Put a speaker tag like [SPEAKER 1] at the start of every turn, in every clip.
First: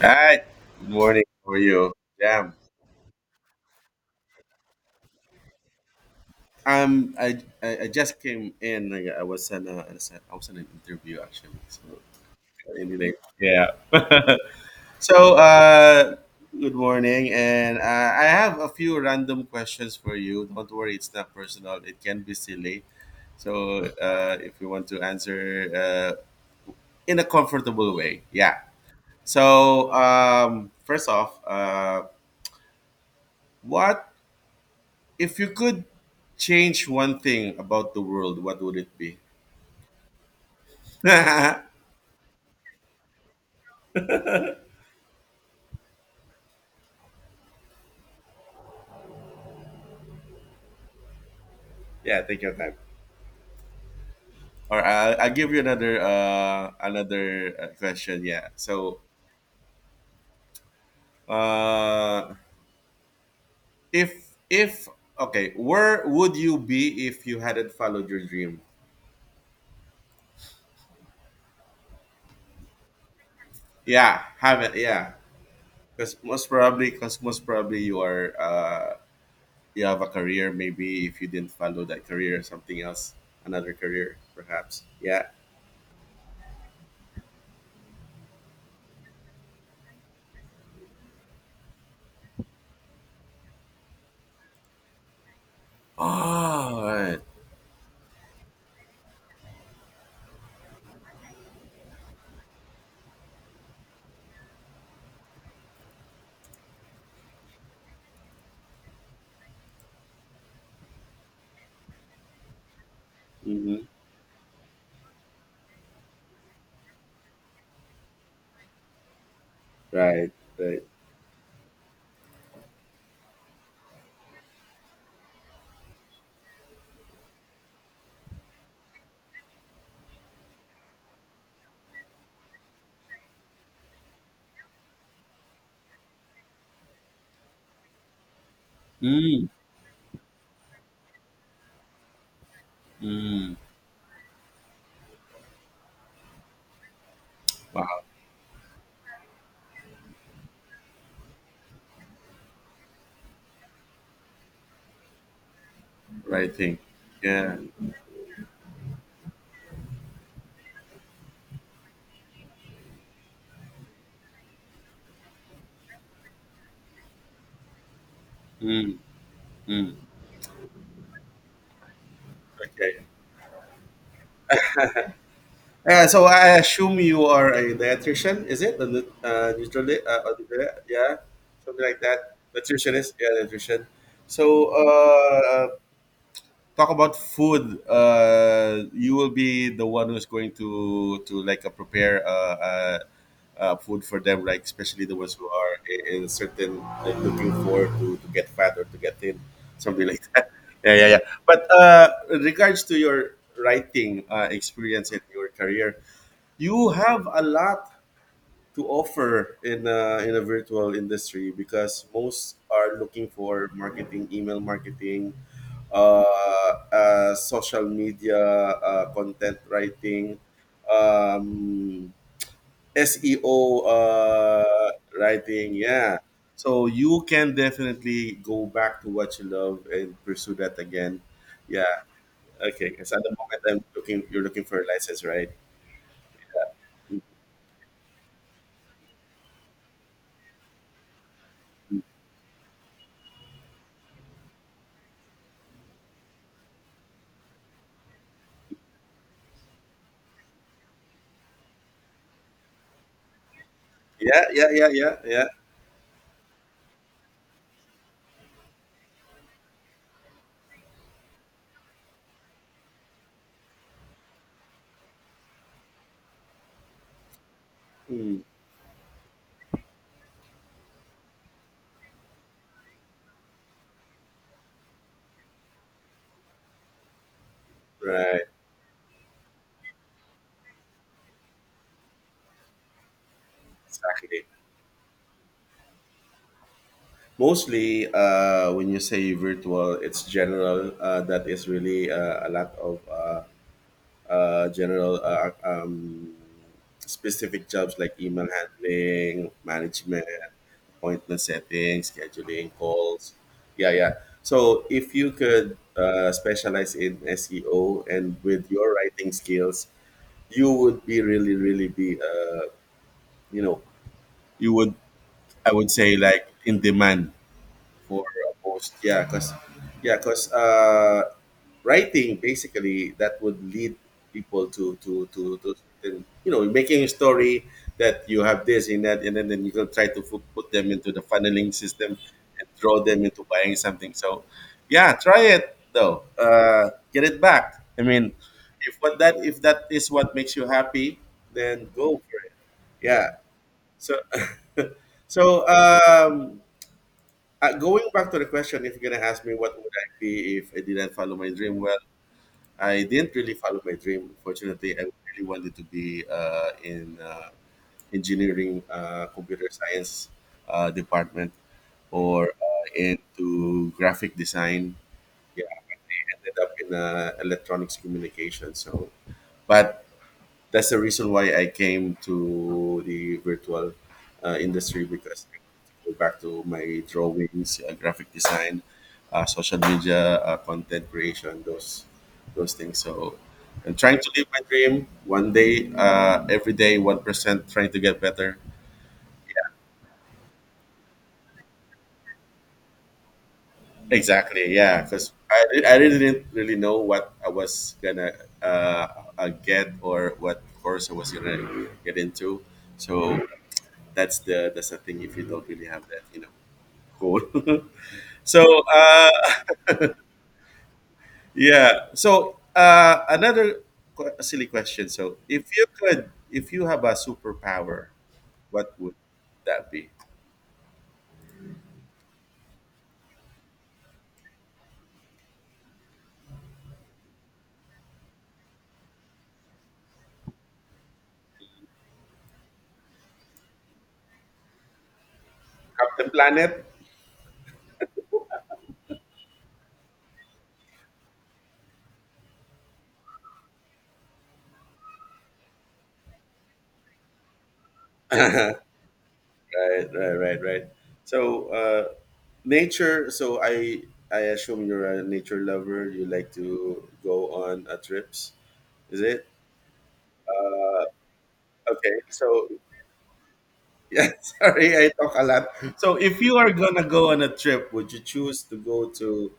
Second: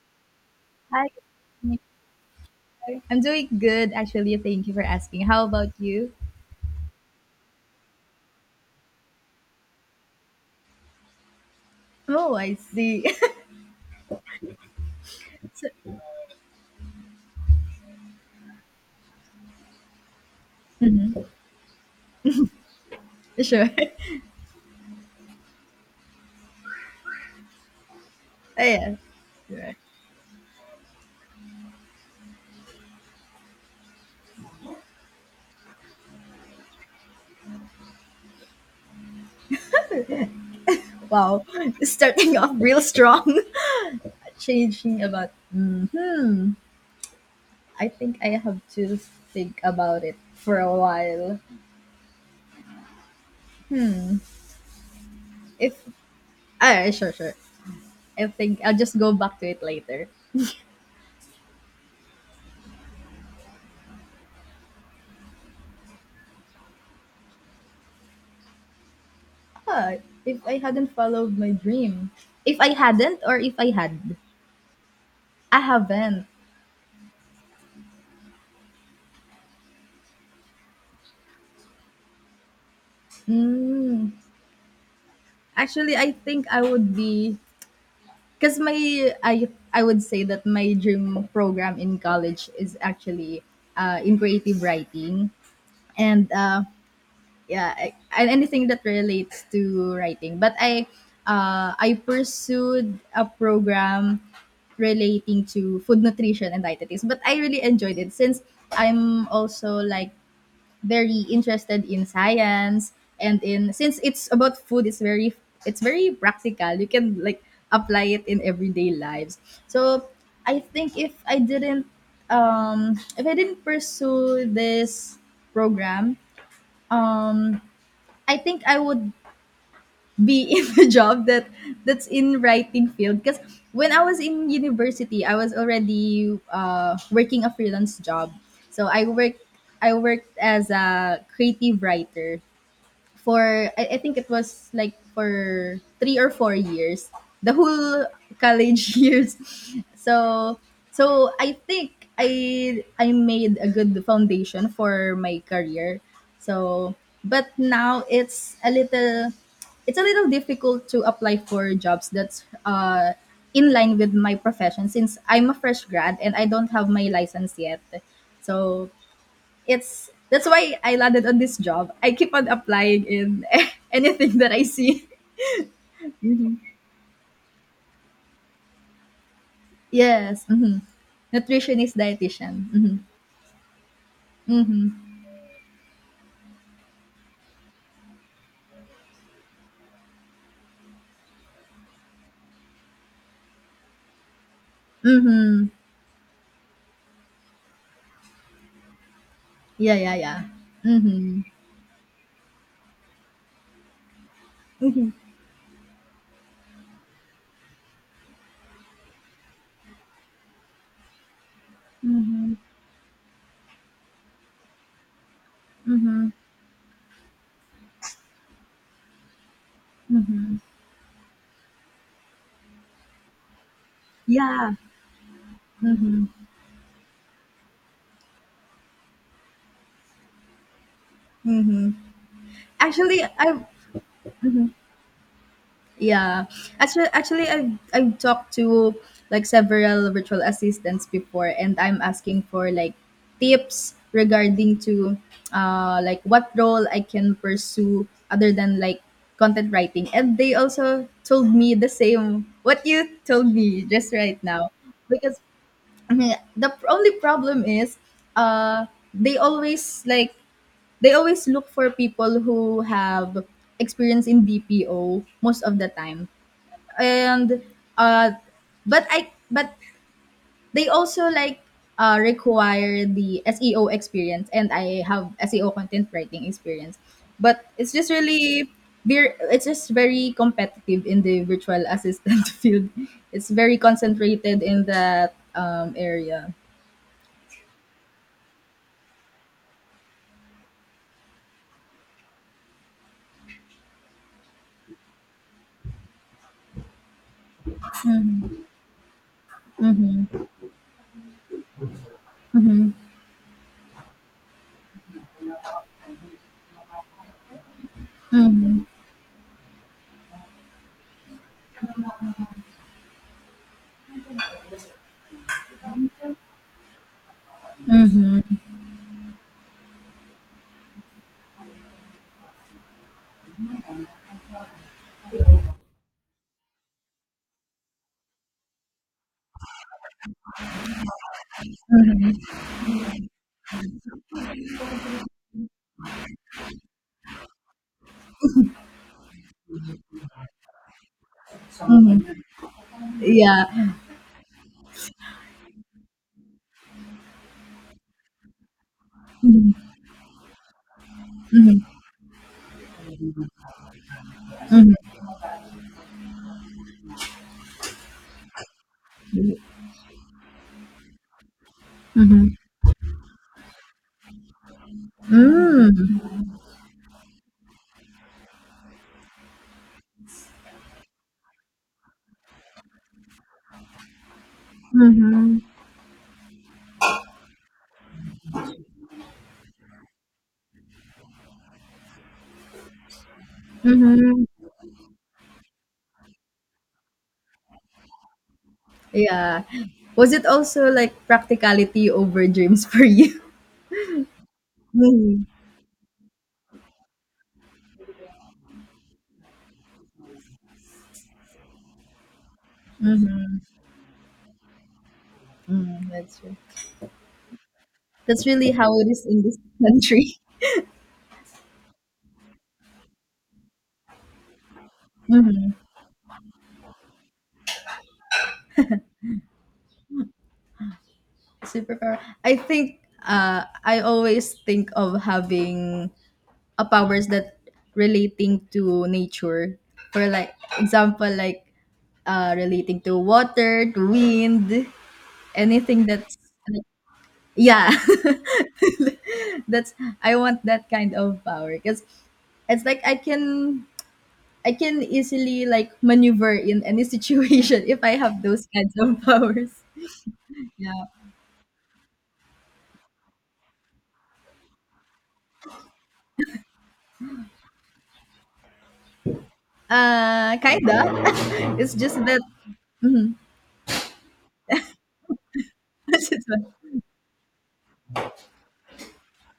[SPEAKER 1] Hi, good
[SPEAKER 2] Hi,
[SPEAKER 1] morning. How are
[SPEAKER 2] Jennifer.
[SPEAKER 1] you? Yeah,
[SPEAKER 2] I'm doing good, actually. Thank you for asking. How about you?
[SPEAKER 1] um, I, I just came in. Like, I was in an interview actually. So
[SPEAKER 2] Oh, I see.
[SPEAKER 1] anyway, yeah. So
[SPEAKER 2] So-
[SPEAKER 1] uh, good morning, and I have a few random questions for you. Don't worry, it's
[SPEAKER 2] Mhm.
[SPEAKER 1] not personal. It can be silly.
[SPEAKER 2] Sure.
[SPEAKER 1] So if you want to answer in a comfortable way, yeah.
[SPEAKER 2] Oh, yeah. Sure.
[SPEAKER 1] So first off, what if you could change one thing about the world, what would it be?
[SPEAKER 2] Wow.
[SPEAKER 1] Yeah,
[SPEAKER 2] Starting off real strong. Changing about. Hmm. I think I have to think about it for a while.
[SPEAKER 1] take your time. Or I'll give you
[SPEAKER 2] If. Ah, yeah, sure, sure.
[SPEAKER 1] another question.
[SPEAKER 2] I
[SPEAKER 1] Yeah.
[SPEAKER 2] think I'll just
[SPEAKER 1] So,
[SPEAKER 2] go back to it later.
[SPEAKER 1] uh, if Okay, where would you be if you hadn't followed your dream?
[SPEAKER 2] Ah, if I hadn't followed my dream. If I hadn't, or if I had.
[SPEAKER 1] Yeah, haven't. Yeah,
[SPEAKER 2] I
[SPEAKER 1] because
[SPEAKER 2] haven't.
[SPEAKER 1] most probably you are you have a career. Maybe if you didn't follow that career, something else, another
[SPEAKER 2] Hmm.
[SPEAKER 1] career, perhaps. Yeah.
[SPEAKER 2] Actually, I think I would be because my I I would say that my dream program in college is actually in creative writing
[SPEAKER 1] Oh,
[SPEAKER 2] and
[SPEAKER 1] all right.
[SPEAKER 2] yeah and anything that relates to writing. But I pursued a program relating to food nutrition and dietetics, but I really enjoyed it since I'm also like very interested in science and in since it's about food it's very practical. You can like apply it in everyday lives. So
[SPEAKER 1] Right,
[SPEAKER 2] I
[SPEAKER 1] right.
[SPEAKER 2] think if I didn't if I didn't pursue this program, um I think I would be in a job that that's in writing field because when I was in university I was already working a freelance job, so
[SPEAKER 1] Mm,
[SPEAKER 2] I worked as a creative writer
[SPEAKER 1] mm.
[SPEAKER 2] for I think it was like for 3 or 4 years, the
[SPEAKER 1] Wow,
[SPEAKER 2] whole college years. So I think I made a good foundation for my career.
[SPEAKER 1] right thing.
[SPEAKER 2] So but
[SPEAKER 1] Yeah.
[SPEAKER 2] now it's a little, it's a little difficult to apply for jobs that's in line with my profession since I'm a fresh grad and I don't have my license yet. So
[SPEAKER 1] Mm, mm.
[SPEAKER 2] it's, that's why I landed on this job. I keep on applying
[SPEAKER 1] Okay.
[SPEAKER 2] in anything that I see.
[SPEAKER 1] So I
[SPEAKER 2] Mhm.
[SPEAKER 1] assume you are a dietitian, is it? A nut- nutrili-
[SPEAKER 2] Yes.
[SPEAKER 1] nutri-
[SPEAKER 2] Mhm.
[SPEAKER 1] Yeah, something
[SPEAKER 2] Nutritionist,
[SPEAKER 1] like that.
[SPEAKER 2] dietitian. Mhm.
[SPEAKER 1] Nutritionist, yeah, nutrition. So
[SPEAKER 2] Mhm.
[SPEAKER 1] talk about food. You will be the one who's going to like prepare food for them, like especially the ones who
[SPEAKER 2] Mhm.
[SPEAKER 1] are in certain like looking to get fat or to get thin,
[SPEAKER 2] Yeah,
[SPEAKER 1] something
[SPEAKER 2] yeah,
[SPEAKER 1] like
[SPEAKER 2] yeah.
[SPEAKER 1] that. Yeah, yeah, yeah.
[SPEAKER 2] Mhm.
[SPEAKER 1] But in regards to your writing
[SPEAKER 2] Mhm.
[SPEAKER 1] experience in your career, you have a lot to offer in a virtual industry because
[SPEAKER 2] Mhm.
[SPEAKER 1] most are looking for marketing, email marketing, uh,
[SPEAKER 2] Mhm.
[SPEAKER 1] social media content writing. Um, SEO
[SPEAKER 2] Yeah.
[SPEAKER 1] writing. Yeah.
[SPEAKER 2] Mhm.
[SPEAKER 1] So you can definitely go back to what you love and pursue that again.
[SPEAKER 2] Mhm.
[SPEAKER 1] Yeah. Okay. Because at
[SPEAKER 2] Actually,
[SPEAKER 1] the moment
[SPEAKER 2] I've,
[SPEAKER 1] you're looking for a license, right?
[SPEAKER 2] yeah. Actually, I've talked to like several virtual assistants before, and I'm asking for like tips regarding to like what role I can pursue other than like content writing. And they also told me the same what you told me just right
[SPEAKER 1] Yeah. Yeah.
[SPEAKER 2] now.
[SPEAKER 1] Yeah. Yeah.
[SPEAKER 2] Because,
[SPEAKER 1] Yeah.
[SPEAKER 2] mhm, the only problem is uh they always like, they always look for people who have experience in BPO most of the time. And uh
[SPEAKER 1] Hmm.
[SPEAKER 2] but I but they also like require the SEO experience, and I have SEO content writing experience, but it's just
[SPEAKER 1] Right.
[SPEAKER 2] really it's just very competitive in the virtual assistant field. It's very
[SPEAKER 1] Exactly.
[SPEAKER 2] concentrated in that area.
[SPEAKER 1] Mostly, when you say virtual, it's general. That is really a lot of general specific jobs like email handling, management,
[SPEAKER 2] Mm-hmm,
[SPEAKER 1] appointment setting, scheduling
[SPEAKER 2] mm-hmm,
[SPEAKER 1] calls. Yeah, yeah. So if you could specialize in SEO and with your writing skills, you would be really, really be, you know, you would, I would say, like in demand for a post. Yeah, because writing basically that would lead people to then, you know, making a story that you have this in that, and then you can try to put them into the funneling system and draw them into buying something. So yeah, try it though. Get it back I mean if that is what makes you happy, then go
[SPEAKER 2] mm-hmm,
[SPEAKER 1] for it. Yeah.
[SPEAKER 2] yeah,
[SPEAKER 1] So so going back to the question, if you're gonna ask me what would I be if I didn't follow my dream, well, I didn't really follow my dream. Unfortunately, I
[SPEAKER 2] mm-hmm,
[SPEAKER 1] really wanted to be in engineering, computer science department,
[SPEAKER 2] mm-hmm,
[SPEAKER 1] or into graphic design. Yeah, I
[SPEAKER 2] mm-hmm,
[SPEAKER 1] ended up in electronics communication. So, but that's the reason why I came to the virtual industry because I
[SPEAKER 2] mm-hmm.
[SPEAKER 1] want to go back to my drawings, graphic design, social media, content creation, those things. So I'm trying to live my
[SPEAKER 2] Mm-hmm.
[SPEAKER 1] dream one day, every day, 1%, trying to get better.
[SPEAKER 2] Yeah, was it also like practicality over dreams for you?
[SPEAKER 1] Exactly, yeah. Because
[SPEAKER 2] Mm.
[SPEAKER 1] I really didn't really know what I was gonna uh, get or what course I was gonna get into. So that's the thing, if you don't really have
[SPEAKER 2] Mm,
[SPEAKER 1] that,
[SPEAKER 2] that's
[SPEAKER 1] you know.
[SPEAKER 2] true.
[SPEAKER 1] Cool.
[SPEAKER 2] That's
[SPEAKER 1] So
[SPEAKER 2] really how it is in this country.
[SPEAKER 1] yeah, so another silly question. So
[SPEAKER 2] Mhm.
[SPEAKER 1] if you have a superpower, what would that be?
[SPEAKER 2] Superpower. I think I always think of having a powers that relating to nature. For like example, like relating to water, to wind, anything
[SPEAKER 1] Captain
[SPEAKER 2] that's
[SPEAKER 1] Planet.
[SPEAKER 2] yeah. That's, I want that kind of power because it's like I can easily like maneuver in any situation if I have those
[SPEAKER 1] Right,
[SPEAKER 2] kinds of powers.
[SPEAKER 1] right, right, right.
[SPEAKER 2] Yeah.
[SPEAKER 1] So nature. So I assume you're a nature lover. You like to go on trips, is it?
[SPEAKER 2] Kinda. It's
[SPEAKER 1] Okay,
[SPEAKER 2] just that
[SPEAKER 1] so yeah. Sorry, I talk a lot. So, if you are gonna go on a trip, would you choose to go to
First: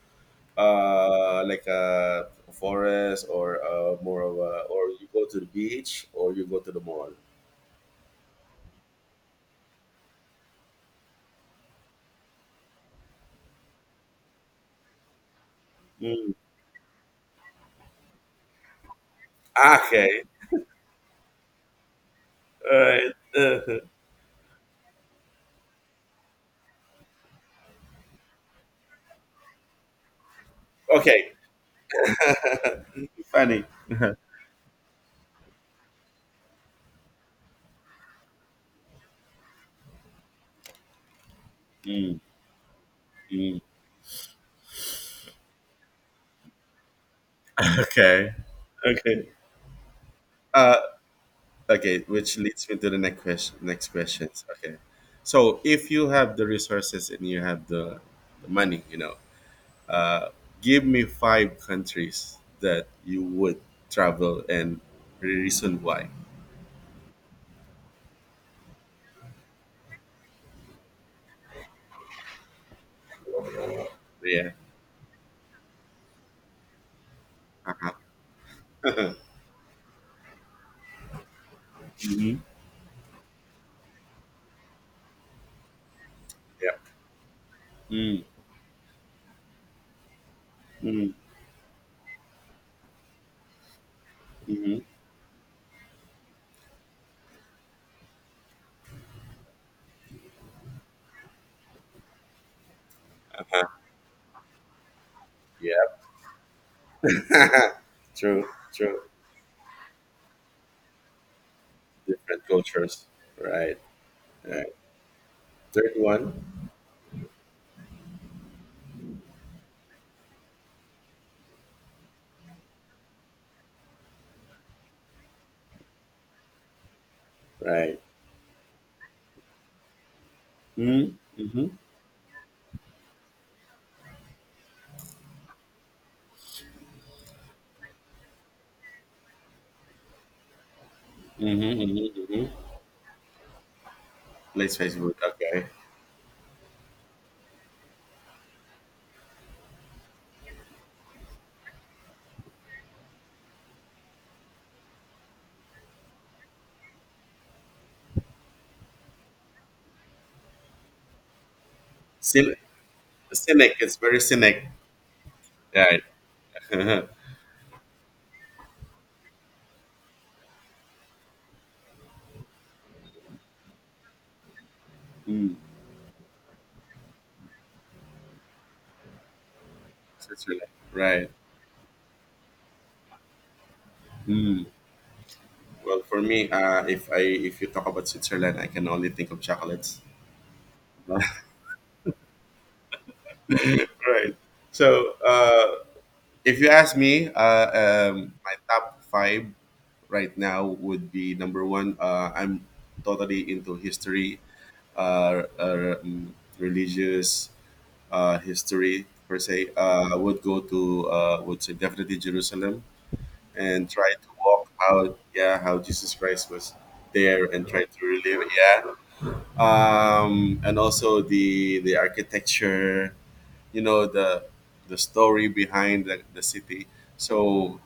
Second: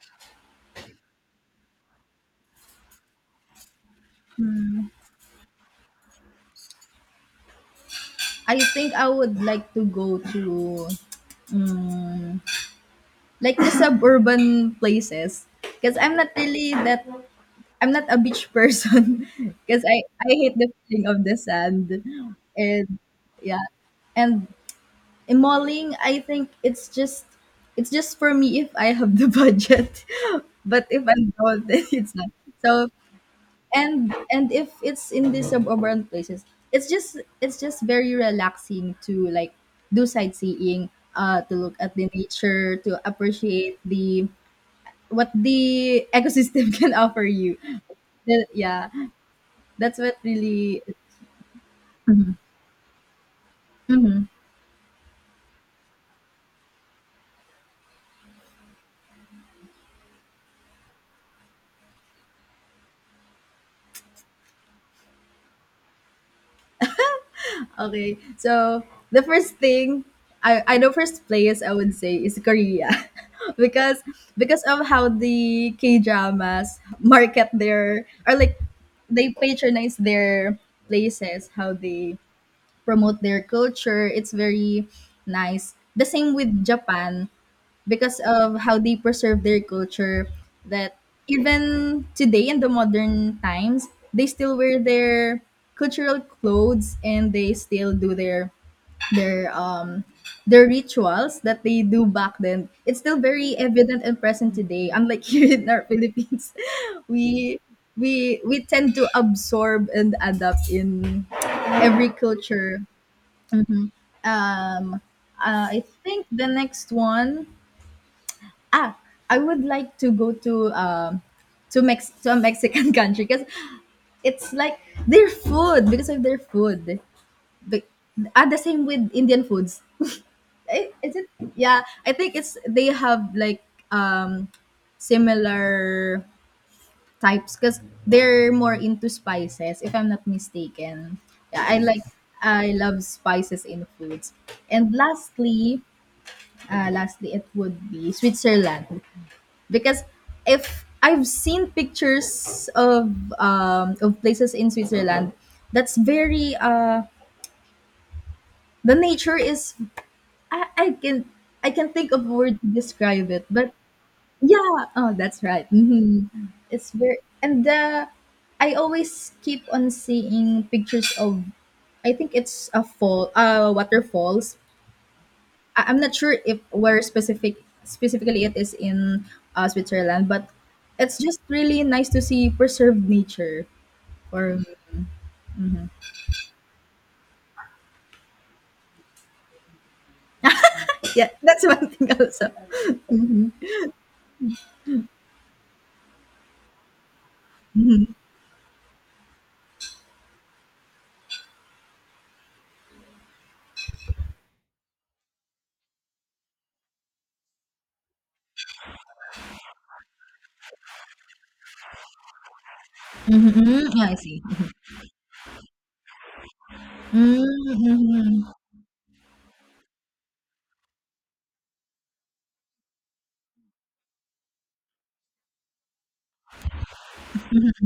[SPEAKER 1] like a forest, or more of a or you go to the beach, or you go to the mall?
[SPEAKER 2] I think I would like to go to, mm, like the suburban places because I'm not
[SPEAKER 1] Mm.
[SPEAKER 2] really that, I'm not a beach person because
[SPEAKER 1] Okay,
[SPEAKER 2] I hate the feeling of the sand.
[SPEAKER 1] all
[SPEAKER 2] And
[SPEAKER 1] right.
[SPEAKER 2] yeah, and in malling I think it's just, it's just for me if I have the budget, but if I
[SPEAKER 1] Okay.
[SPEAKER 2] don't, then it's not. So
[SPEAKER 1] Funny.
[SPEAKER 2] and if it's in these suburban places, it's just, it's just very relaxing to like do sightseeing, to look at the
[SPEAKER 1] Mm,
[SPEAKER 2] nature, to
[SPEAKER 1] mm.
[SPEAKER 2] appreciate the what the ecosystem can offer you.
[SPEAKER 1] Okay,
[SPEAKER 2] The- yeah,
[SPEAKER 1] okay,
[SPEAKER 2] that's what
[SPEAKER 1] uh,
[SPEAKER 2] really.
[SPEAKER 1] okay, which leads me to the next question. Next questions. Okay, so if you have the resources and you have the money, you know, uh, give me five countries that you would travel and reason why.
[SPEAKER 2] Okay, so the first thing, I know, first place I would say is Korea, because
[SPEAKER 1] Yeah.
[SPEAKER 2] because of how the K dramas market
[SPEAKER 1] Uh-huh.
[SPEAKER 2] their or like they patronize their places, how they
[SPEAKER 1] Mm-hmm.
[SPEAKER 2] promote their culture. It's very nice. The same with
[SPEAKER 1] Yep.
[SPEAKER 2] Japan because
[SPEAKER 1] Mm-hmm.
[SPEAKER 2] of how they preserve their culture that even today in the modern times they still wear
[SPEAKER 1] Mm-hmm.
[SPEAKER 2] their cultural clothes, and they still do their their their rituals that they do back then. It's still very
[SPEAKER 1] Uh-huh.
[SPEAKER 2] evident and present today, unlike here in our
[SPEAKER 1] Yep.
[SPEAKER 2] Philippines. we we
[SPEAKER 1] True.
[SPEAKER 2] we tend
[SPEAKER 1] True.
[SPEAKER 2] to absorb and adapt in every
[SPEAKER 1] Different
[SPEAKER 2] culture.
[SPEAKER 1] cultures. Right. Right.
[SPEAKER 2] um uh, I
[SPEAKER 1] Third
[SPEAKER 2] think
[SPEAKER 1] one.
[SPEAKER 2] the next one, ah, I would like to go to Mex to a Mexican country because it's like their food, because of their food. But,
[SPEAKER 1] Right.
[SPEAKER 2] ah, the same with Indian foods.
[SPEAKER 1] Mm.
[SPEAKER 2] Eh,
[SPEAKER 1] Mm-hmm.
[SPEAKER 2] is it?
[SPEAKER 1] Mm-hmm.
[SPEAKER 2] Yeah, I think it's they have like, um similar types because they're more into spices. If I'm not mistaken, yeah,
[SPEAKER 1] Mm-hmm. Mm-hmm.
[SPEAKER 2] I love spices in foods.
[SPEAKER 1] Let's
[SPEAKER 2] And
[SPEAKER 1] Facebook. Okay.
[SPEAKER 2] lastly, it would be Switzerland. Because if I've seen pictures of places in Switzerland, that's very the nature is, I can, I can think of a
[SPEAKER 1] Cyn-
[SPEAKER 2] word to describe it, but
[SPEAKER 1] Cynic. It's very cynic.
[SPEAKER 2] yeah, oh that's right.
[SPEAKER 1] Right.
[SPEAKER 2] Hmm. It's
[SPEAKER 1] Mm.
[SPEAKER 2] very and the, I always keep on seeing pictures of, I think it's a fall, uh, waterfalls. I'm not sure if where specific, specifically it is in Switzerland, but
[SPEAKER 1] Switzerland.
[SPEAKER 2] it's
[SPEAKER 1] Right.
[SPEAKER 2] just really nice to see preserved nature. Or
[SPEAKER 1] Mm. Well, for me, if you talk about Switzerland, I can only think of chocolates.
[SPEAKER 2] yeah, that's one thing also.
[SPEAKER 1] Right. So if you ask me, my top five right now would be number one. I'm totally into history, uh, uh, um, religious history per se. I would go to would say definitely Jerusalem
[SPEAKER 2] Mm-hmm.
[SPEAKER 1] and
[SPEAKER 2] Yeah,
[SPEAKER 1] try
[SPEAKER 2] I
[SPEAKER 1] to
[SPEAKER 2] see.
[SPEAKER 1] walk out. Yeah, how Jesus Christ was there and try to
[SPEAKER 2] Mm-hmm.
[SPEAKER 1] relive. Yeah, and also the architecture, you know, the story behind the city. So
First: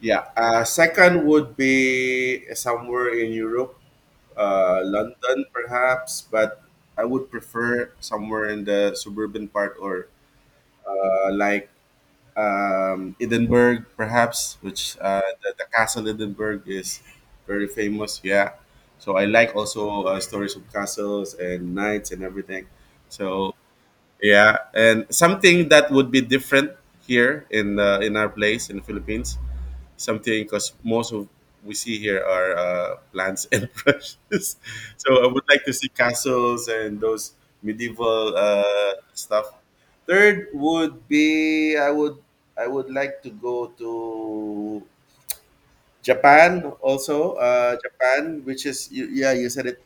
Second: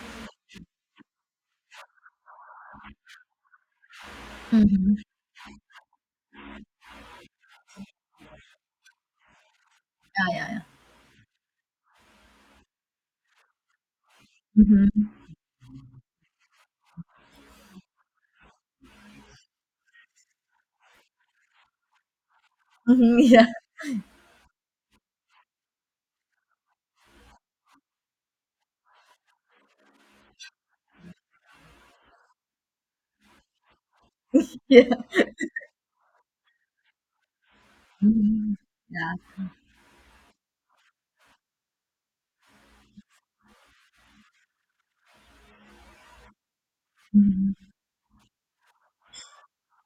[SPEAKER 1] yeah, second would be somewhere in Europe,
[SPEAKER 2] Mm-hmm.
[SPEAKER 1] London perhaps, but I would prefer somewhere in the suburban part, or
[SPEAKER 2] Yeah, yeah, yeah.
[SPEAKER 1] uh, like Edinburgh, perhaps, which
[SPEAKER 2] Mm-hmm.
[SPEAKER 1] the castle Edinburgh is very famous. Yeah, so I like also stories of castles and knights and everything.
[SPEAKER 2] Mm-hmm. Yeah,
[SPEAKER 1] So yeah, and something that would be different here in our place in the Philippines. Something, because most of we see here are plants and brushes.
[SPEAKER 2] yeah.
[SPEAKER 1] So I would like to see castles and those medieval
[SPEAKER 2] Mm-hmm. Yeah.
[SPEAKER 1] stuff. Third would be, I would like to go to
[SPEAKER 2] Mm-hmm. Mm-hmm.
[SPEAKER 1] Japan, which is you, yeah, you said it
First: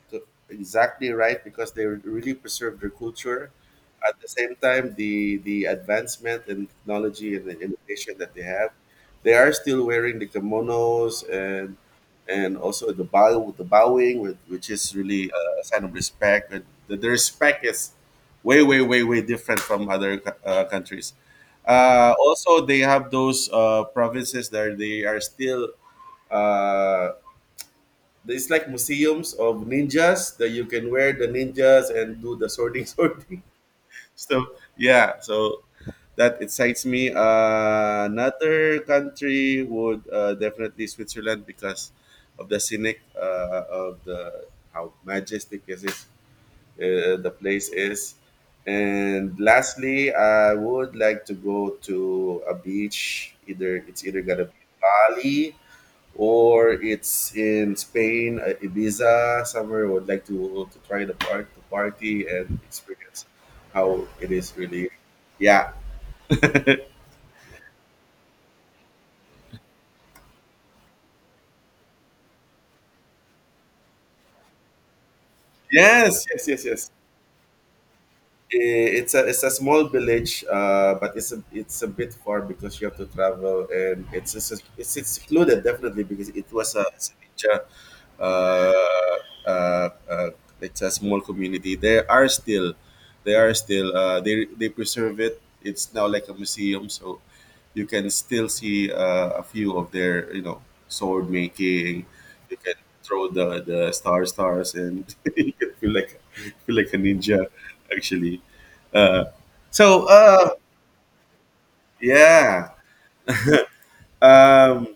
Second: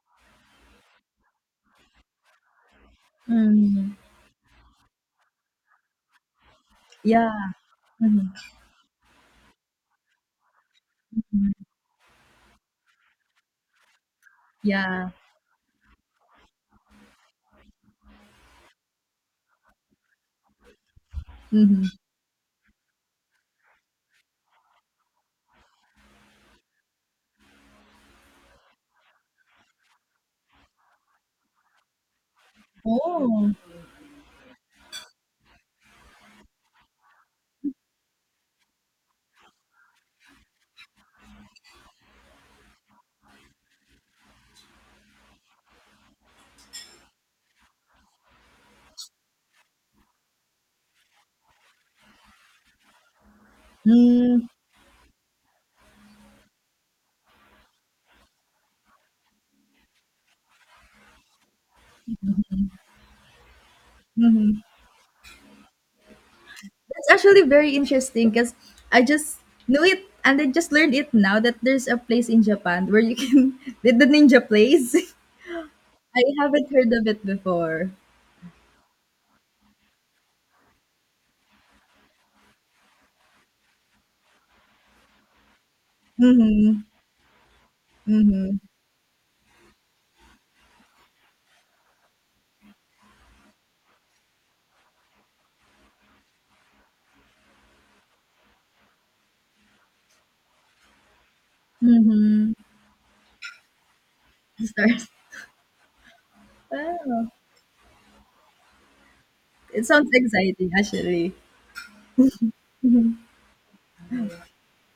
[SPEAKER 1] exactly right, because they really preserve their culture. At the same time, the advancement in
[SPEAKER 2] Yeah.
[SPEAKER 1] technology and the innovation
[SPEAKER 2] Mm-hmm.
[SPEAKER 1] that they have, they are still wearing the kimonos, and also the bow with the bowing, which is
[SPEAKER 2] Yeah.
[SPEAKER 1] really a sign of respect. And the respect is way different from other countries.
[SPEAKER 2] Mm-hmm.
[SPEAKER 1] Also, they have those provinces that they are still uh, it's like museums of ninjas, that you can wear the ninjas and do the sorting sorting
[SPEAKER 2] Oh.
[SPEAKER 1] so yeah, so that excites me. Another country would definitely Switzerland because of the scenic of the how majestic is it, the place is. And lastly, I would like to go to a beach, either it's either gonna
[SPEAKER 2] Mm-hmm.
[SPEAKER 1] be Bali or it's in Spain, Ibiza, somewhere I would like to try the part to party and experience how it is really. Yeah.
[SPEAKER 2] It's actually very interesting because I just knew it, and I just learned it now that there's a place in Japan where you can the ninja place. I
[SPEAKER 1] Yes. Yes. Yes.
[SPEAKER 2] haven't heard
[SPEAKER 1] Yes.
[SPEAKER 2] of it before.
[SPEAKER 1] Eh, it's a it's a small village, but it's a bit far because you have to travel, and it's secluded, definitely, because it was
[SPEAKER 2] Mm-hmm.
[SPEAKER 1] a it's a uh, uh, uh, it's a small community. They are still they preserve it. It's now like a museum, so you can still see a few of their, you know, sword making. You can throw the star stars, and
[SPEAKER 2] Stars.
[SPEAKER 1] you can feel like a
[SPEAKER 2] Oh,
[SPEAKER 1] ninja actually. Uh,
[SPEAKER 2] it
[SPEAKER 1] so
[SPEAKER 2] sounds
[SPEAKER 1] uh,
[SPEAKER 2] exciting actually.
[SPEAKER 1] yeah. Um,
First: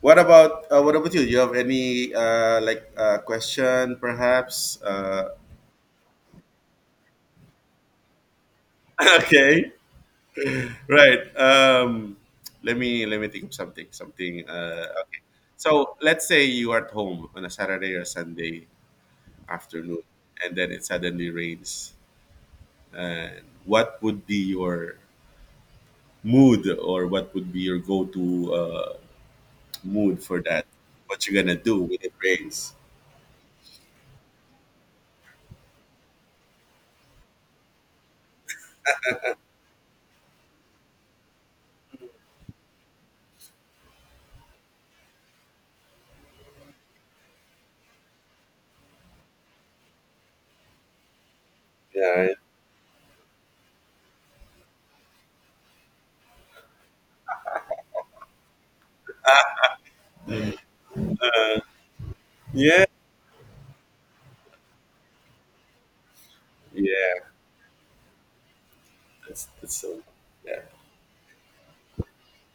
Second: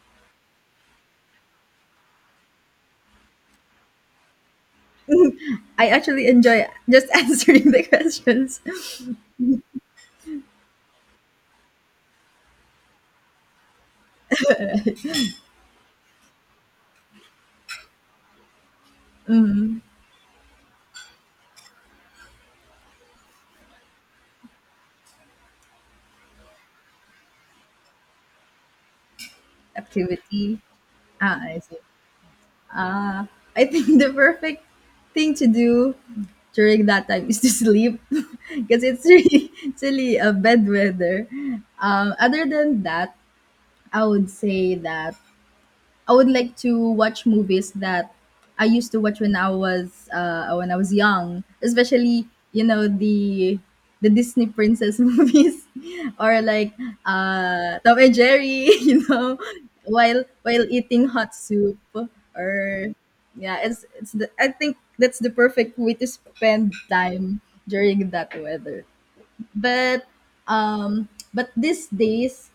[SPEAKER 1] what about you? Do you have any question perhaps?
[SPEAKER 2] I actually enjoy just answering the questions.
[SPEAKER 1] Okay, right. Let me think of something. Something. So let's say you are at home on a Saturday or Sunday afternoon, and then it suddenly rains. And what would be your mood, or what would be your go-to mood for
[SPEAKER 2] Activity.
[SPEAKER 1] that? What you
[SPEAKER 2] Ah,
[SPEAKER 1] gonna
[SPEAKER 2] I see.
[SPEAKER 1] do when it rains?
[SPEAKER 2] I think the perfect thing to do during that time is to sleep because it's really, it's really a bad weather. Other than that, I would say that I would like to watch movies that I used to watch when I was young, especially
[SPEAKER 1] Yeah,
[SPEAKER 2] you know the Disney princess movies, or like Tom and Jerry, you know, while eating hot soup
[SPEAKER 1] yeah,
[SPEAKER 2] or yeah, it's the, I think that's the perfect way to spend
[SPEAKER 1] yeah.
[SPEAKER 2] time during that weather.
[SPEAKER 1] That's so.
[SPEAKER 2] But,
[SPEAKER 1] Yeah.
[SPEAKER 2] but these days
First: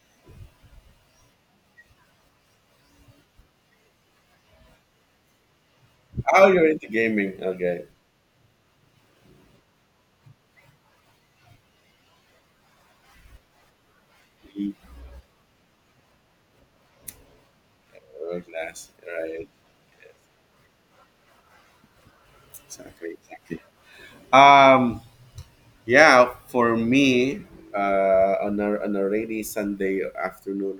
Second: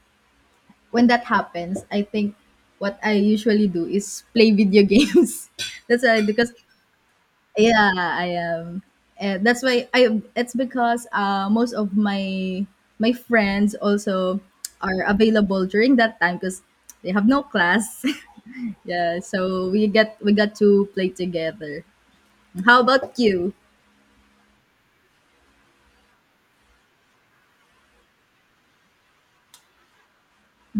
[SPEAKER 2] when that happens, I think what I usually do is play video games. That's why, because
[SPEAKER 1] Oh, you're into gaming. Okay.
[SPEAKER 2] yeah, I am. That's why I. It's because most of my my friends also are available during that time because they have no class.
[SPEAKER 1] Or Glass.
[SPEAKER 2] Yeah,
[SPEAKER 1] Right.
[SPEAKER 2] so we got to play together. How
[SPEAKER 1] Exactly,
[SPEAKER 2] about you?
[SPEAKER 1] exactly. Um. Yeah. For me, on a rainy Sunday afternoon,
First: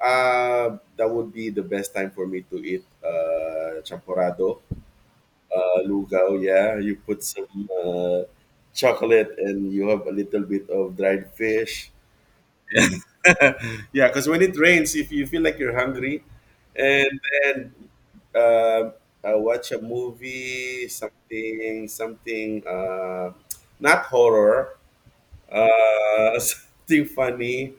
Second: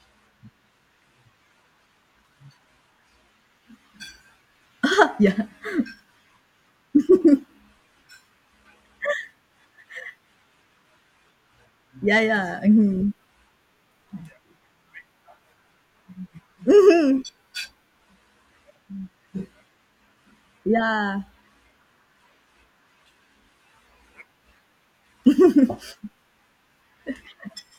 [SPEAKER 1] that would be the best time for me to eat champorado.
[SPEAKER 2] Yeah,
[SPEAKER 1] Uh, lugao. Yeah, you put some uh, chocolate, and you have a little bit of dried fish.
[SPEAKER 2] yeah, yeah, mhm.
[SPEAKER 1] Yeah, because when it rains, if you feel like you're hungry, and then uh, I watch a movie,
[SPEAKER 2] Yeah.
[SPEAKER 1] something, not horror, something funny.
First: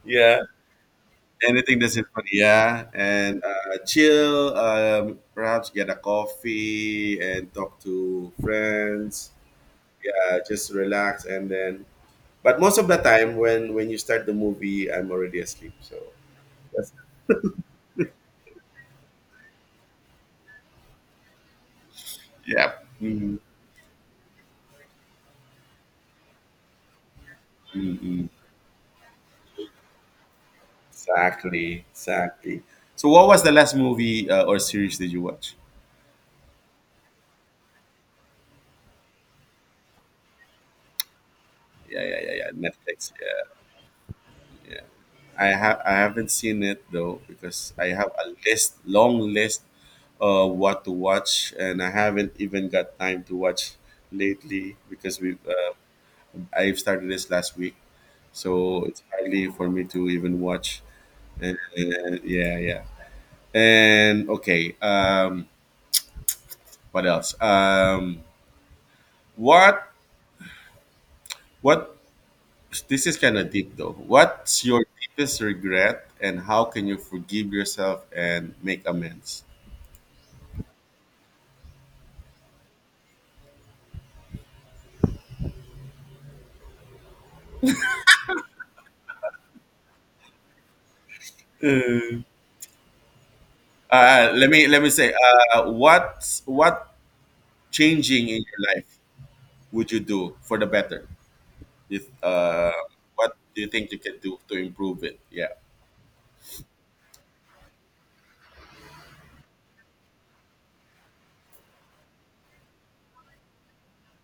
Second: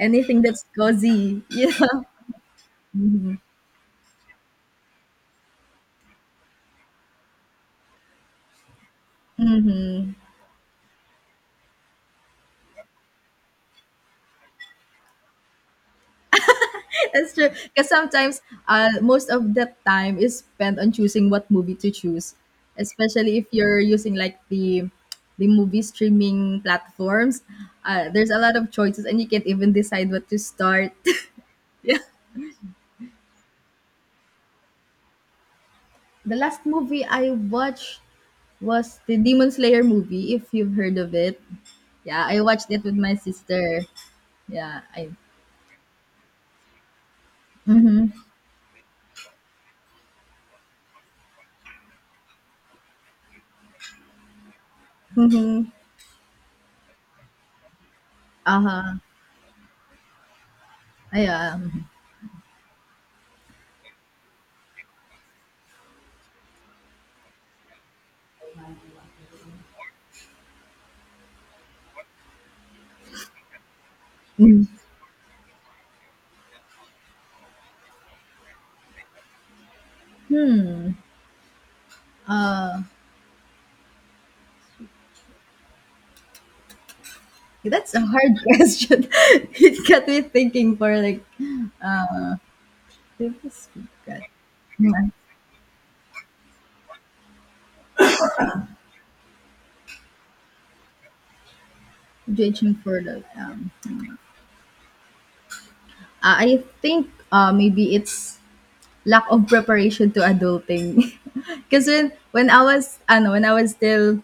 [SPEAKER 2] Anything
[SPEAKER 1] Yeah,
[SPEAKER 2] that's cozy. Yeah.
[SPEAKER 1] anything that's in front, yeah, and chill. Perhaps get a coffee and talk to friends. Yeah, just relax and then. But most of the time, when you start the movie, I'm already asleep. So that's
[SPEAKER 2] That's true. Because sometimes, most of that time is spent on choosing what movie to choose,
[SPEAKER 1] yeah.
[SPEAKER 2] especially
[SPEAKER 1] Mhm,
[SPEAKER 2] if you're using like the movie streaming platforms.
[SPEAKER 1] mhm.
[SPEAKER 2] There's a lot of choices, and you can't even decide what to start.
[SPEAKER 1] Exactly,
[SPEAKER 2] Yeah,
[SPEAKER 1] exactly. So, what was the last movie or series did you watch?
[SPEAKER 2] the last movie I watched was the Demon Slayer movie. If you've heard of it,
[SPEAKER 1] Yeah, yeah,
[SPEAKER 2] yeah,
[SPEAKER 1] yeah,
[SPEAKER 2] I
[SPEAKER 1] yeah.
[SPEAKER 2] watched it with
[SPEAKER 1] Netflix.
[SPEAKER 2] my
[SPEAKER 1] Yeah.
[SPEAKER 2] sister.
[SPEAKER 1] Yeah.
[SPEAKER 2] Yeah, I.
[SPEAKER 1] I haven't seen it though because I have a list, long list, of what to watch, and I haven't even got time to watch lately because we've
[SPEAKER 2] Mm-hmm.
[SPEAKER 1] I've started this last week,
[SPEAKER 2] Uh
[SPEAKER 1] so
[SPEAKER 2] huh.
[SPEAKER 1] it's hardly for me to even watch.
[SPEAKER 2] Yeah.
[SPEAKER 1] And- yeah, yeah. And okay, what else? What what? This is kind of deep though. What's your deepest regret, and how can you forgive yourself and make amends?
[SPEAKER 2] Uh, that's a hard question. It got me thinking for like biggest
[SPEAKER 1] Uh,
[SPEAKER 2] regret.
[SPEAKER 1] uh, let me let
[SPEAKER 2] Yeah.
[SPEAKER 1] me say, what changing in your life would you do for the better? If,
[SPEAKER 2] Judging for the,
[SPEAKER 1] what do you think you can do to improve it? Yeah.
[SPEAKER 2] I think maybe it's lack of preparation to adulting. Because when I was ano when I was still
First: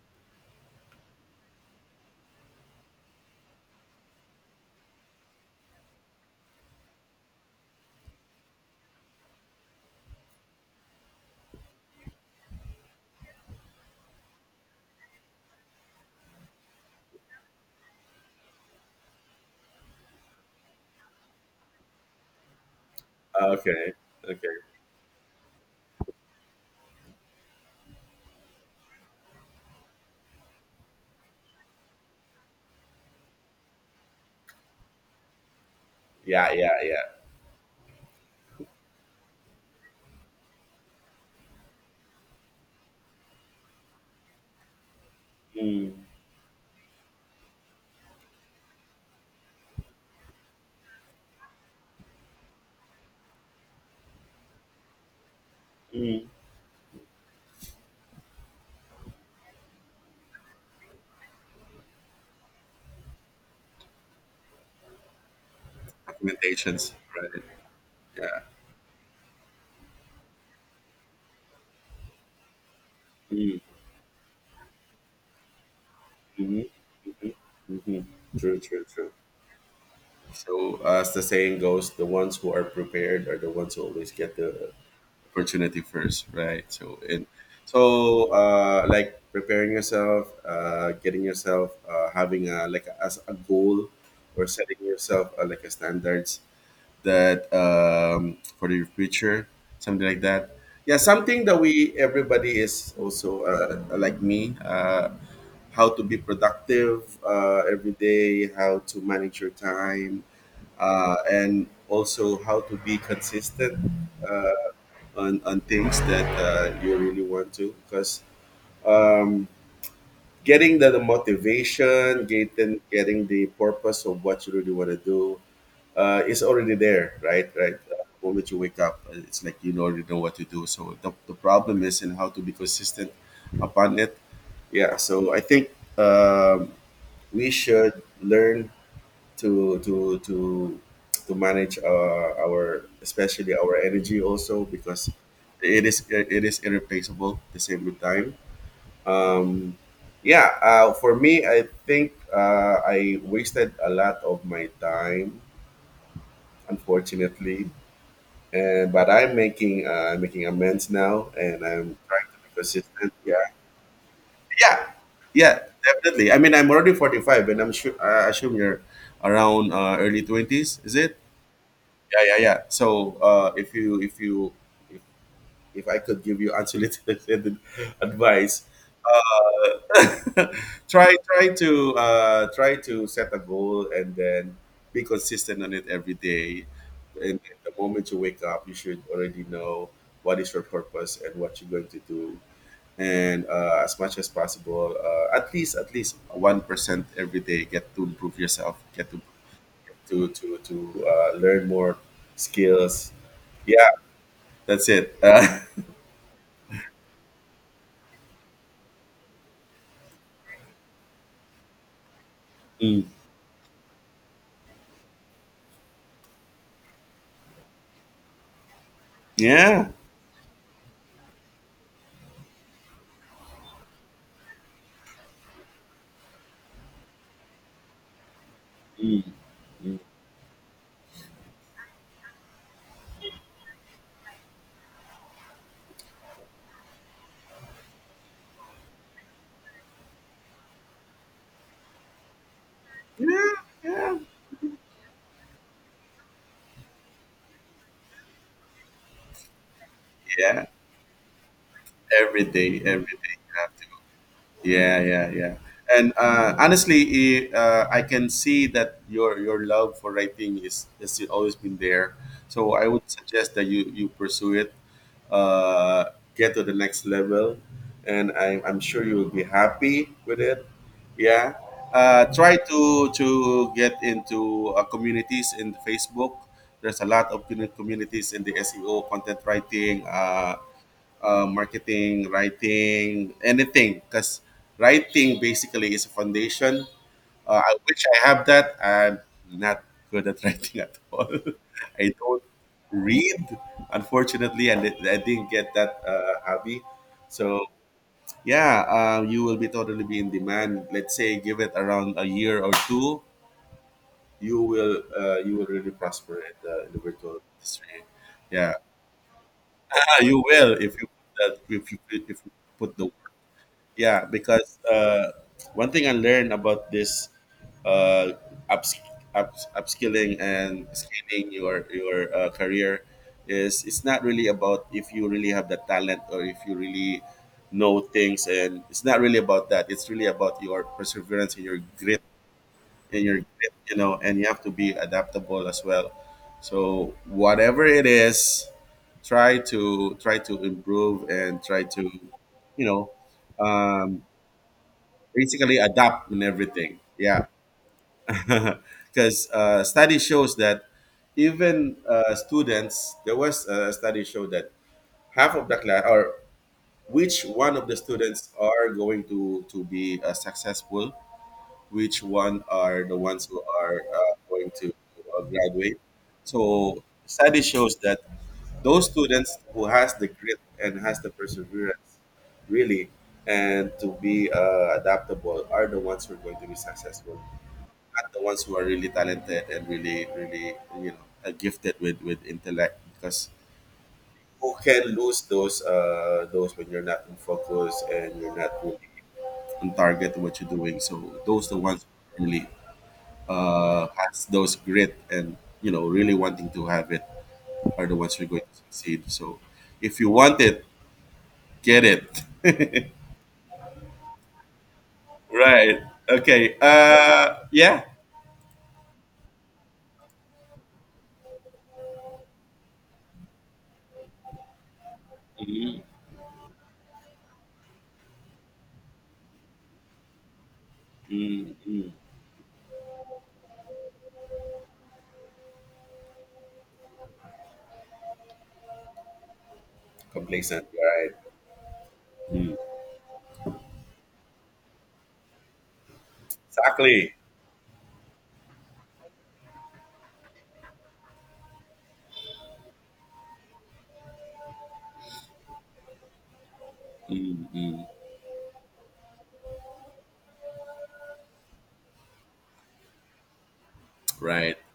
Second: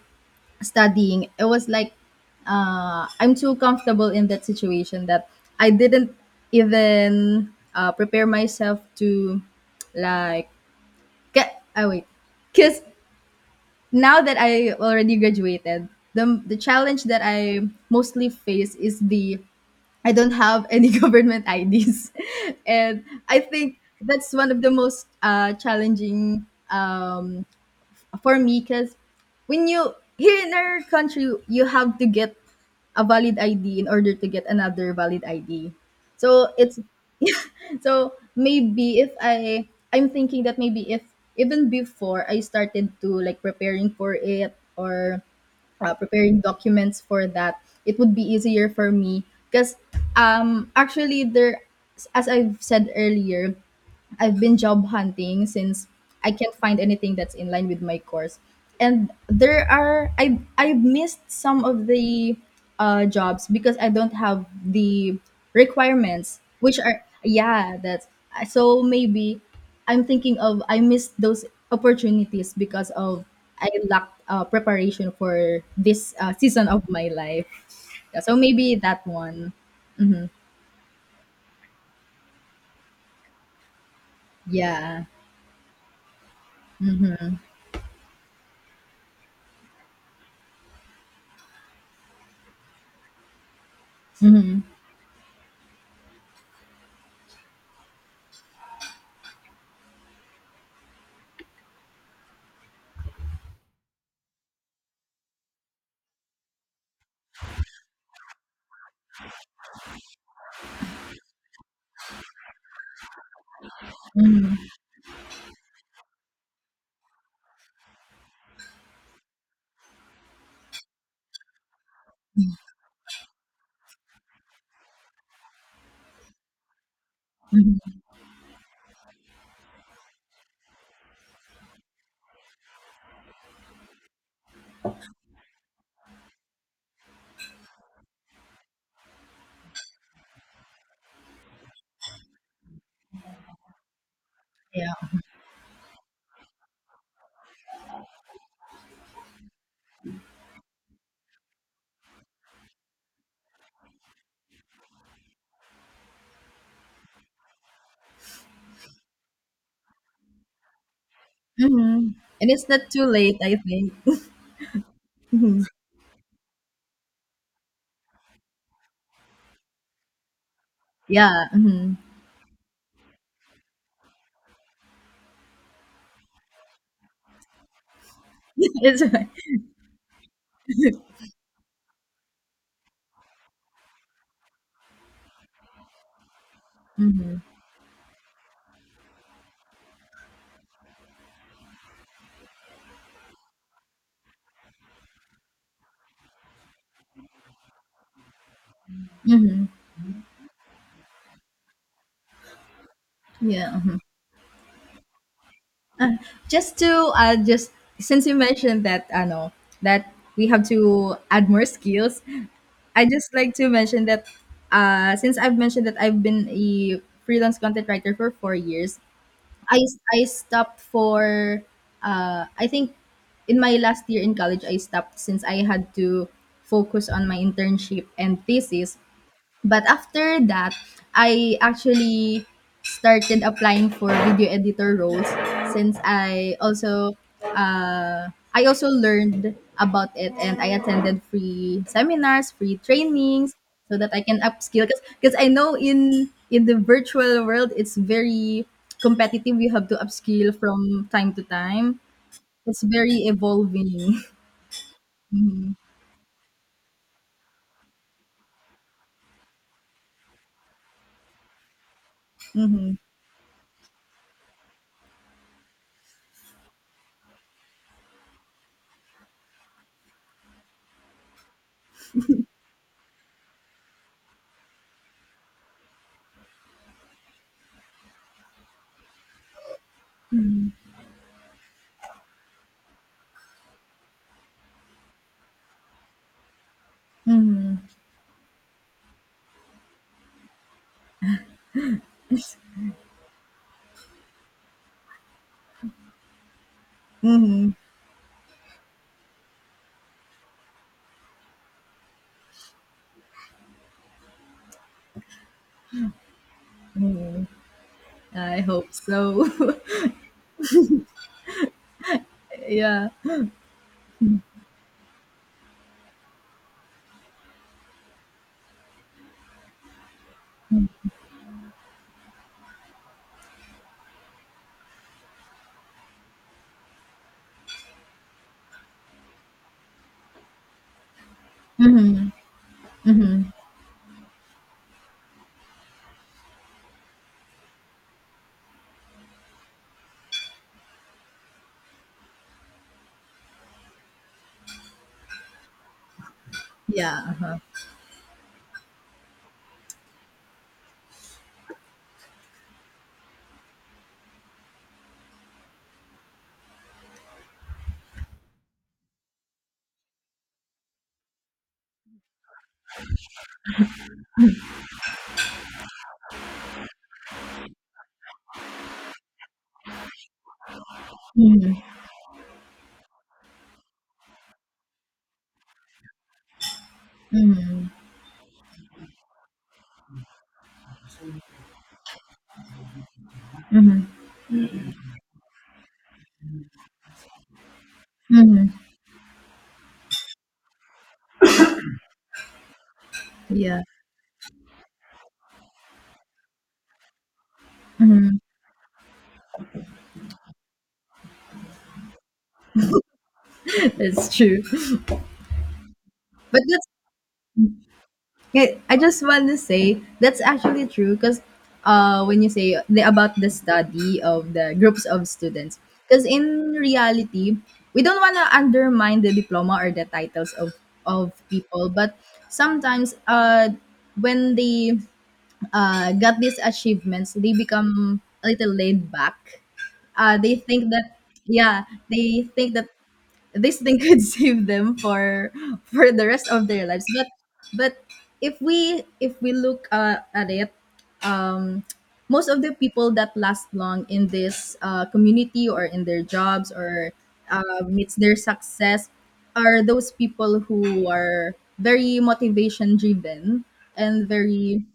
[SPEAKER 2] studying, it was like I'm too comfortable in that situation that I didn't even prepare myself to like get. I wait. Because now that I already graduated, the challenge that I mostly face is the, I don't have any government IDs, and I think
[SPEAKER 1] Okay.
[SPEAKER 2] that's one
[SPEAKER 1] Okay.
[SPEAKER 2] of the most challenging, um, for me, because when you here in our country you have to get a valid ID in order to get another valid ID. So
[SPEAKER 1] Yeah. Yeah.
[SPEAKER 2] it's,
[SPEAKER 1] Yeah.
[SPEAKER 2] so maybe if I'm thinking that maybe if even before I started to like preparing for it, or
[SPEAKER 1] Mm.
[SPEAKER 2] preparing documents for that, it would be easier for me because, actually there, as I've said earlier, I've been job hunting since
[SPEAKER 1] Mm.
[SPEAKER 2] I can't find anything that's in line with my course. And there are, I've missed some of the jobs because I don't have the requirements, which
[SPEAKER 1] Documentations.
[SPEAKER 2] are,
[SPEAKER 1] Right.
[SPEAKER 2] yeah, that's.
[SPEAKER 1] Yeah.
[SPEAKER 2] So maybe I'm thinking of, I missed those opportunities because of
[SPEAKER 1] Mm.
[SPEAKER 2] I lacked preparation for this season of
[SPEAKER 1] Mm-hmm.
[SPEAKER 2] my life. Yeah, so
[SPEAKER 1] Mm-hmm. True.
[SPEAKER 2] maybe
[SPEAKER 1] True.
[SPEAKER 2] that
[SPEAKER 1] True.
[SPEAKER 2] one.
[SPEAKER 1] So, as the saying goes, the ones who are prepared are the ones who always get the
[SPEAKER 2] Yeah.
[SPEAKER 1] opportunity first, right? So like preparing yourself, getting yourself, having a like a, as a goal, or setting yourself like a standards that for your future, something like that. Yeah, something that we everybody is also like me. How to be productive every day, how to manage your time, and also how to be consistent uh,
[SPEAKER 2] Mhm.
[SPEAKER 1] on things that you really want to because um, getting the motivation getting getting the purpose of what you really want to do is already there,
[SPEAKER 2] Mhm.
[SPEAKER 1] the moment you wake up it's like you already know what to do. So the problem is in how to be consistent upon it. Yeah, so I think um, we should learn to to to to manage our, especially our energy, also, because it is irreplaceable, at the same with time. um yeah for me, I think I wasted a lot of my time, unfortunately, and but I'm making making amends now, and I'm
[SPEAKER 2] Mhm.
[SPEAKER 1] trying to
[SPEAKER 2] And
[SPEAKER 1] be
[SPEAKER 2] it's not too
[SPEAKER 1] consistent.
[SPEAKER 2] late,
[SPEAKER 1] Yeah,
[SPEAKER 2] I think.
[SPEAKER 1] yeah, yeah.
[SPEAKER 2] Mhm.
[SPEAKER 1] Definitely. I mean, I'm already 45, and I'm sure, I assume you're around early twenties, is it?
[SPEAKER 2] Yeah. Mhm.
[SPEAKER 1] Yeah, yeah, yeah. So if you, if, if I could give you unsolicited advice,
[SPEAKER 2] It's right.
[SPEAKER 1] try to set a goal and then be consistent on it every day. And
[SPEAKER 2] Mhm.
[SPEAKER 1] the moment you wake up you should already know what is your purpose and what you're going to do. And as much as possible, at least 1% every day, get to improve yourself, get to learn more skills.
[SPEAKER 2] Yeah.
[SPEAKER 1] Yeah,
[SPEAKER 2] Mhm.
[SPEAKER 1] that's it.
[SPEAKER 2] Just to just since you mentioned that, I know that we have to add more skills. I
[SPEAKER 1] Mm,
[SPEAKER 2] just like to mention that, since I've mentioned that I've been a freelance content writer for 4 years, I
[SPEAKER 1] yeah,
[SPEAKER 2] I stopped for, I think in my last year in college I stopped since I had to focus on my internship and thesis.
[SPEAKER 1] mm,
[SPEAKER 2] But
[SPEAKER 1] mm.
[SPEAKER 2] after that, I actually started applying for video editor roles since I also, I also learned about it and I attended free seminars, free
[SPEAKER 1] Yeah,
[SPEAKER 2] trainings so that
[SPEAKER 1] yeah,
[SPEAKER 2] I can upskill, because I know in the virtual world it's very competitive. You have to upskill
[SPEAKER 1] yeah.
[SPEAKER 2] from time to time.
[SPEAKER 1] Every day,
[SPEAKER 2] It's
[SPEAKER 1] every
[SPEAKER 2] very
[SPEAKER 1] day. You have to.
[SPEAKER 2] evolving.
[SPEAKER 1] Yeah, yeah, yeah.
[SPEAKER 2] Mhm.
[SPEAKER 1] And honestly, I can see that your love for writing is has always been there. So I
[SPEAKER 2] Mhm.
[SPEAKER 1] would suggest that you pursue it. uh, get to the next level, and I'm sure you will be happy with it. Yeah. Try to get into communities in Facebook. There's a lot of communities in the SEO content writing, marketing writing, anything, because writing basically is a foundation. I wish I have that. I'm not good at writing at all. I don't read, unfortunately, and I didn't get that hobby. So
[SPEAKER 2] Mhm.
[SPEAKER 1] yeah, you will be totally be in demand. Let's say give it around a year or two, you will really prosper in in the virtual
[SPEAKER 2] Mhm.
[SPEAKER 1] industry.
[SPEAKER 2] I
[SPEAKER 1] Yeah,
[SPEAKER 2] hope so.
[SPEAKER 1] you will, if you put that, if you put the
[SPEAKER 2] Yeah.
[SPEAKER 1] work. Yeah, because one thing I learned about this uh, ups, upskilling and scaling your career is it's not really about if you really have the talent or if you really know things, and it's not really about that. It's really about your perseverance and your grit, you know, and you have to be adaptable as well. So whatever it is, try to improve and try to, you know. Um, basically adapt and everything.
[SPEAKER 2] Yeah,
[SPEAKER 1] Yeah,
[SPEAKER 2] uh-huh.
[SPEAKER 1] because study shows that even students, there was a study show that half of the class, or which one of the students are going to be successful, which one are the ones who are going to graduate. So study shows that those students who has the grit and has the
[SPEAKER 2] Mm,
[SPEAKER 1] perseverance really, and to be adaptable, are the ones who are going to be successful, at the ones who are really talented and really, really, you know, are gifted with intellect. Because who can lose those when you're not in focus and you're not
[SPEAKER 2] mhm,
[SPEAKER 1] really on target to what you're doing? So those the ones who really
[SPEAKER 2] yeah,
[SPEAKER 1] has those grit and, you know, really wanting to have it, are the ones
[SPEAKER 2] mhm.
[SPEAKER 1] who are going to succeed. So if you want it, get it.
[SPEAKER 2] That's true.
[SPEAKER 1] Right.
[SPEAKER 2] But
[SPEAKER 1] Okay.
[SPEAKER 2] that's,
[SPEAKER 1] Yeah.
[SPEAKER 2] I just want to say that's actually true because when you say the, about the study of the groups of students,
[SPEAKER 1] Mm-hmm.
[SPEAKER 2] because in reality we don't want to undermine the diploma or the titles of people,
[SPEAKER 1] Mm-hmm.
[SPEAKER 2] but sometimes when they got these achievements, they become a little laid back. Uh, they
[SPEAKER 1] Complacent.
[SPEAKER 2] think that,
[SPEAKER 1] Right.
[SPEAKER 2] yeah, they think
[SPEAKER 1] Mm.
[SPEAKER 2] that this thing could save them for the rest of their lives,
[SPEAKER 1] Exactly.
[SPEAKER 2] but if we look at it, um most of the people that last long in this community or in their jobs or
[SPEAKER 1] Mm, mm,
[SPEAKER 2] meets their success are those people who are very motivation driven and
[SPEAKER 1] right,
[SPEAKER 2] very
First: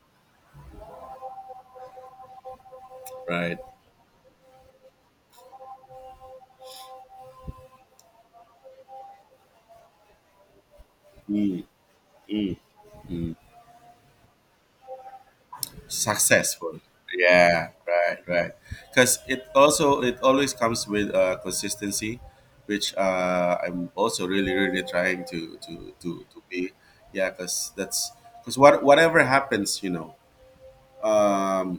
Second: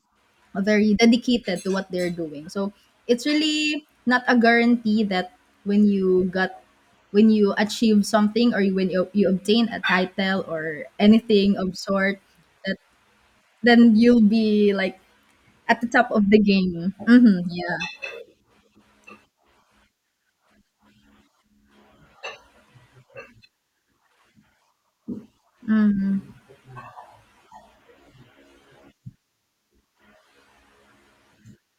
[SPEAKER 2] very dedicated to what they're doing. So it's
[SPEAKER 1] right.
[SPEAKER 2] really not a guarantee that when you got when you achieve something or when you obtain a title or anything
[SPEAKER 1] Mm,
[SPEAKER 2] of sort,
[SPEAKER 1] mm,
[SPEAKER 2] that
[SPEAKER 1] mm.
[SPEAKER 2] then you'll be like at the top of the
[SPEAKER 1] Successful.
[SPEAKER 2] game. Mm-hmm,
[SPEAKER 1] Yeah,
[SPEAKER 2] yeah,
[SPEAKER 1] right, right. Because it also it always comes with consistency, which I'm also really really trying to
[SPEAKER 2] mm-hmm,
[SPEAKER 1] be. Yeah, because that's because whatever happens, you know, um,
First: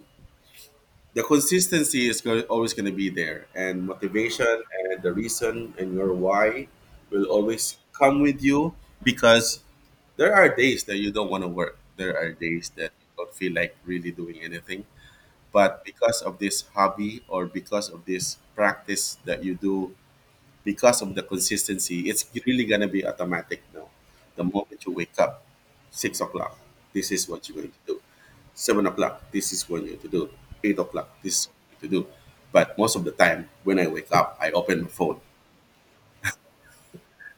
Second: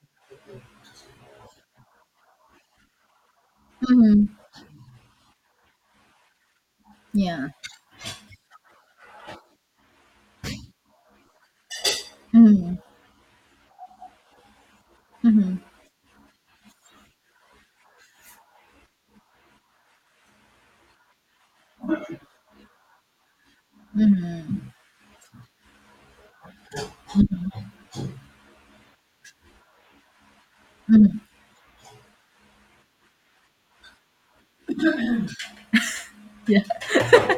[SPEAKER 1] the consistency is always going to be there, and
[SPEAKER 2] mm-hmm,
[SPEAKER 1] motivation and the reason and your why will
[SPEAKER 2] yeah,
[SPEAKER 1] always come with you because there are days that you don't want to work, there are days
[SPEAKER 2] mm-hmm,
[SPEAKER 1] that you don't feel like really doing anything,
[SPEAKER 2] mm-hmm,
[SPEAKER 1] but because of this hobby or because of this practice that you do, because of the consistency, it's really gonna be automatic now. The moment you wake up, 6 o'clock, this is what you're going to do. 7 o'clock, this is what you're going to do. 8 o'clock, this is what you're going to do. But most of the time, when I wake up, I open my phone.
[SPEAKER 2] yeah.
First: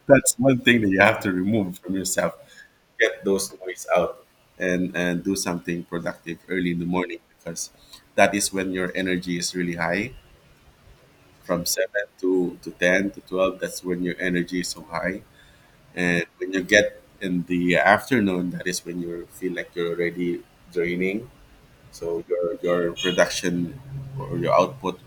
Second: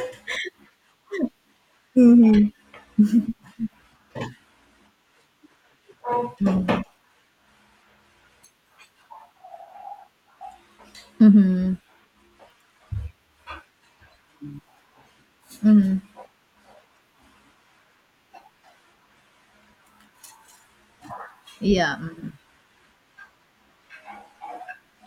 [SPEAKER 1] That's one thing that you have to remove from yourself.
[SPEAKER 2] Mm-hmm.
[SPEAKER 1] Get those noise out and do something productive early in the morning because that is when your energy is really high. From
[SPEAKER 2] Mm-hmm.
[SPEAKER 1] seven to 10 to 12, that's when your energy is so high, and when you get in the afternoon, that is when you feel like you're already draining.
[SPEAKER 2] Yeah,
[SPEAKER 1] So
[SPEAKER 2] mm,
[SPEAKER 1] your production or your output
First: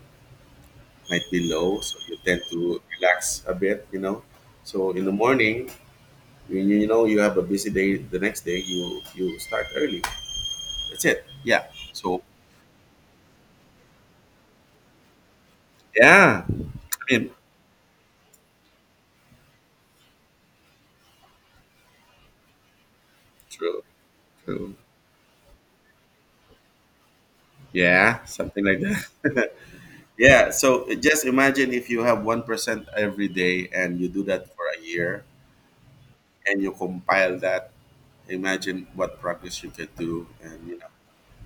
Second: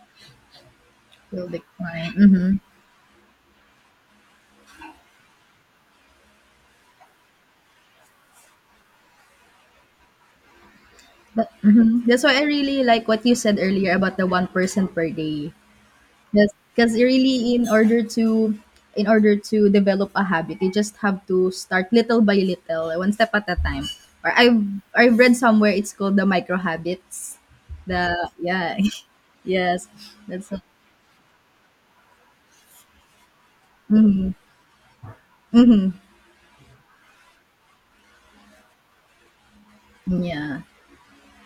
[SPEAKER 1] might
[SPEAKER 2] will
[SPEAKER 1] be low, so
[SPEAKER 2] decline.
[SPEAKER 1] you tend
[SPEAKER 2] Mm-hmm.
[SPEAKER 1] to relax a bit, you know. So in the morning, when you know you have a busy day the next day, you start early. That's it.
[SPEAKER 2] But,
[SPEAKER 1] Yeah,
[SPEAKER 2] mhm,
[SPEAKER 1] so
[SPEAKER 2] that's why I really like what you said earlier about the one person per day.
[SPEAKER 1] yeah,
[SPEAKER 2] Yes, because
[SPEAKER 1] I mean,
[SPEAKER 2] really in order to, in order to develop a habit, you just have to start little by little, one step at a
[SPEAKER 1] true,
[SPEAKER 2] time. Or I've
[SPEAKER 1] true.
[SPEAKER 2] I've read somewhere it's called the micro habits. The
[SPEAKER 1] Yeah, something
[SPEAKER 2] yeah,
[SPEAKER 1] like that.
[SPEAKER 2] yes. That's
[SPEAKER 1] Yeah,
[SPEAKER 2] a-.
[SPEAKER 1] so just imagine if you have 1% every day and you do that for a year,
[SPEAKER 2] Mhm.
[SPEAKER 1] and you compile that, imagine what progress you could do,
[SPEAKER 2] Yeah.
[SPEAKER 1] and you know.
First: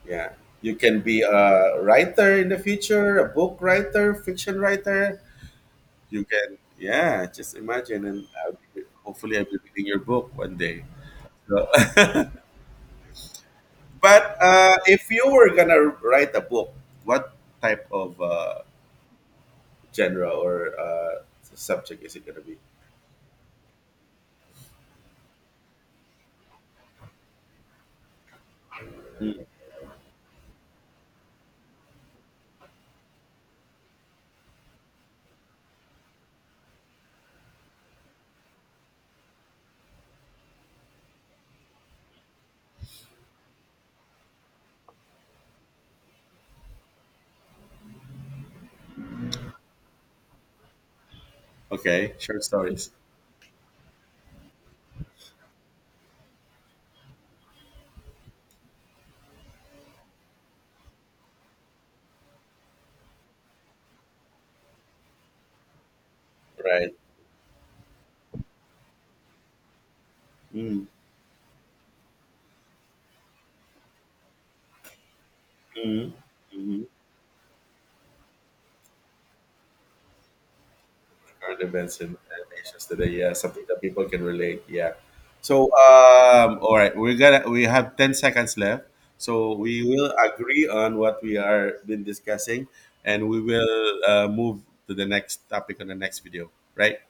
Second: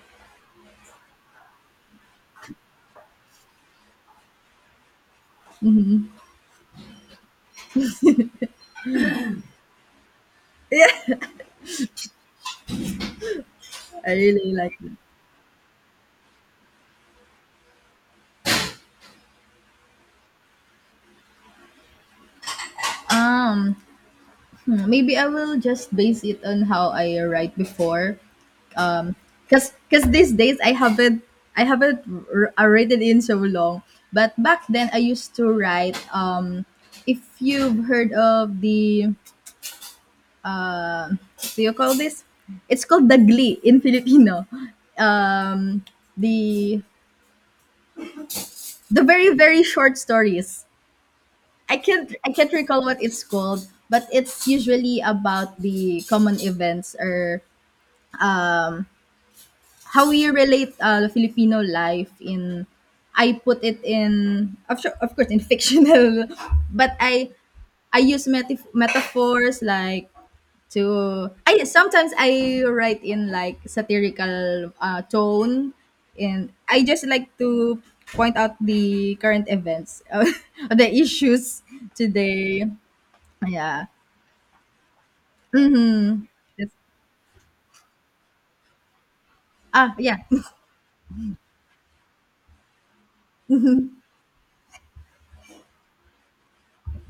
[SPEAKER 1] Yeah, you can be a writer in the future, a book writer, fiction writer. You can, yeah, just imagine, and hopefully I'll be reading your book one day. So,
[SPEAKER 2] I
[SPEAKER 1] but
[SPEAKER 2] really like it.
[SPEAKER 1] if you were gonna write a book, what type of genre or subject is it gonna be?
[SPEAKER 2] Um, hmm, maybe I will just base it on how I write before.
[SPEAKER 1] Mm.
[SPEAKER 2] Cause, cause these days I haven't, I haven't written in so long. But back then I used to write. If you've heard of the, do you call this? It's called dagli in Filipino. Um, the the very very short stories. I can't,
[SPEAKER 1] Okay,
[SPEAKER 2] I
[SPEAKER 1] short
[SPEAKER 2] can't recall
[SPEAKER 1] stories.
[SPEAKER 2] what it's called, but it's usually about the common events or, um, how we relate the Filipino life in. I put it in of, sure, of course in fictional,
[SPEAKER 1] Right.
[SPEAKER 2] but I use metaphors like to, I sometimes I write in like satirical tone,
[SPEAKER 1] Mm-hmm.
[SPEAKER 2] and I just like to point out the current events the issues
[SPEAKER 1] Carnivals in
[SPEAKER 2] today,
[SPEAKER 1] nations today. Yeah, something that
[SPEAKER 2] yeah.
[SPEAKER 1] people can relate. Yeah. So,
[SPEAKER 2] That's-.
[SPEAKER 1] all right, we have 10 seconds left. So we
[SPEAKER 2] Ah,
[SPEAKER 1] will
[SPEAKER 2] yeah.
[SPEAKER 1] agree on what we are been discussing, and we will move to the next topic on the next video, right?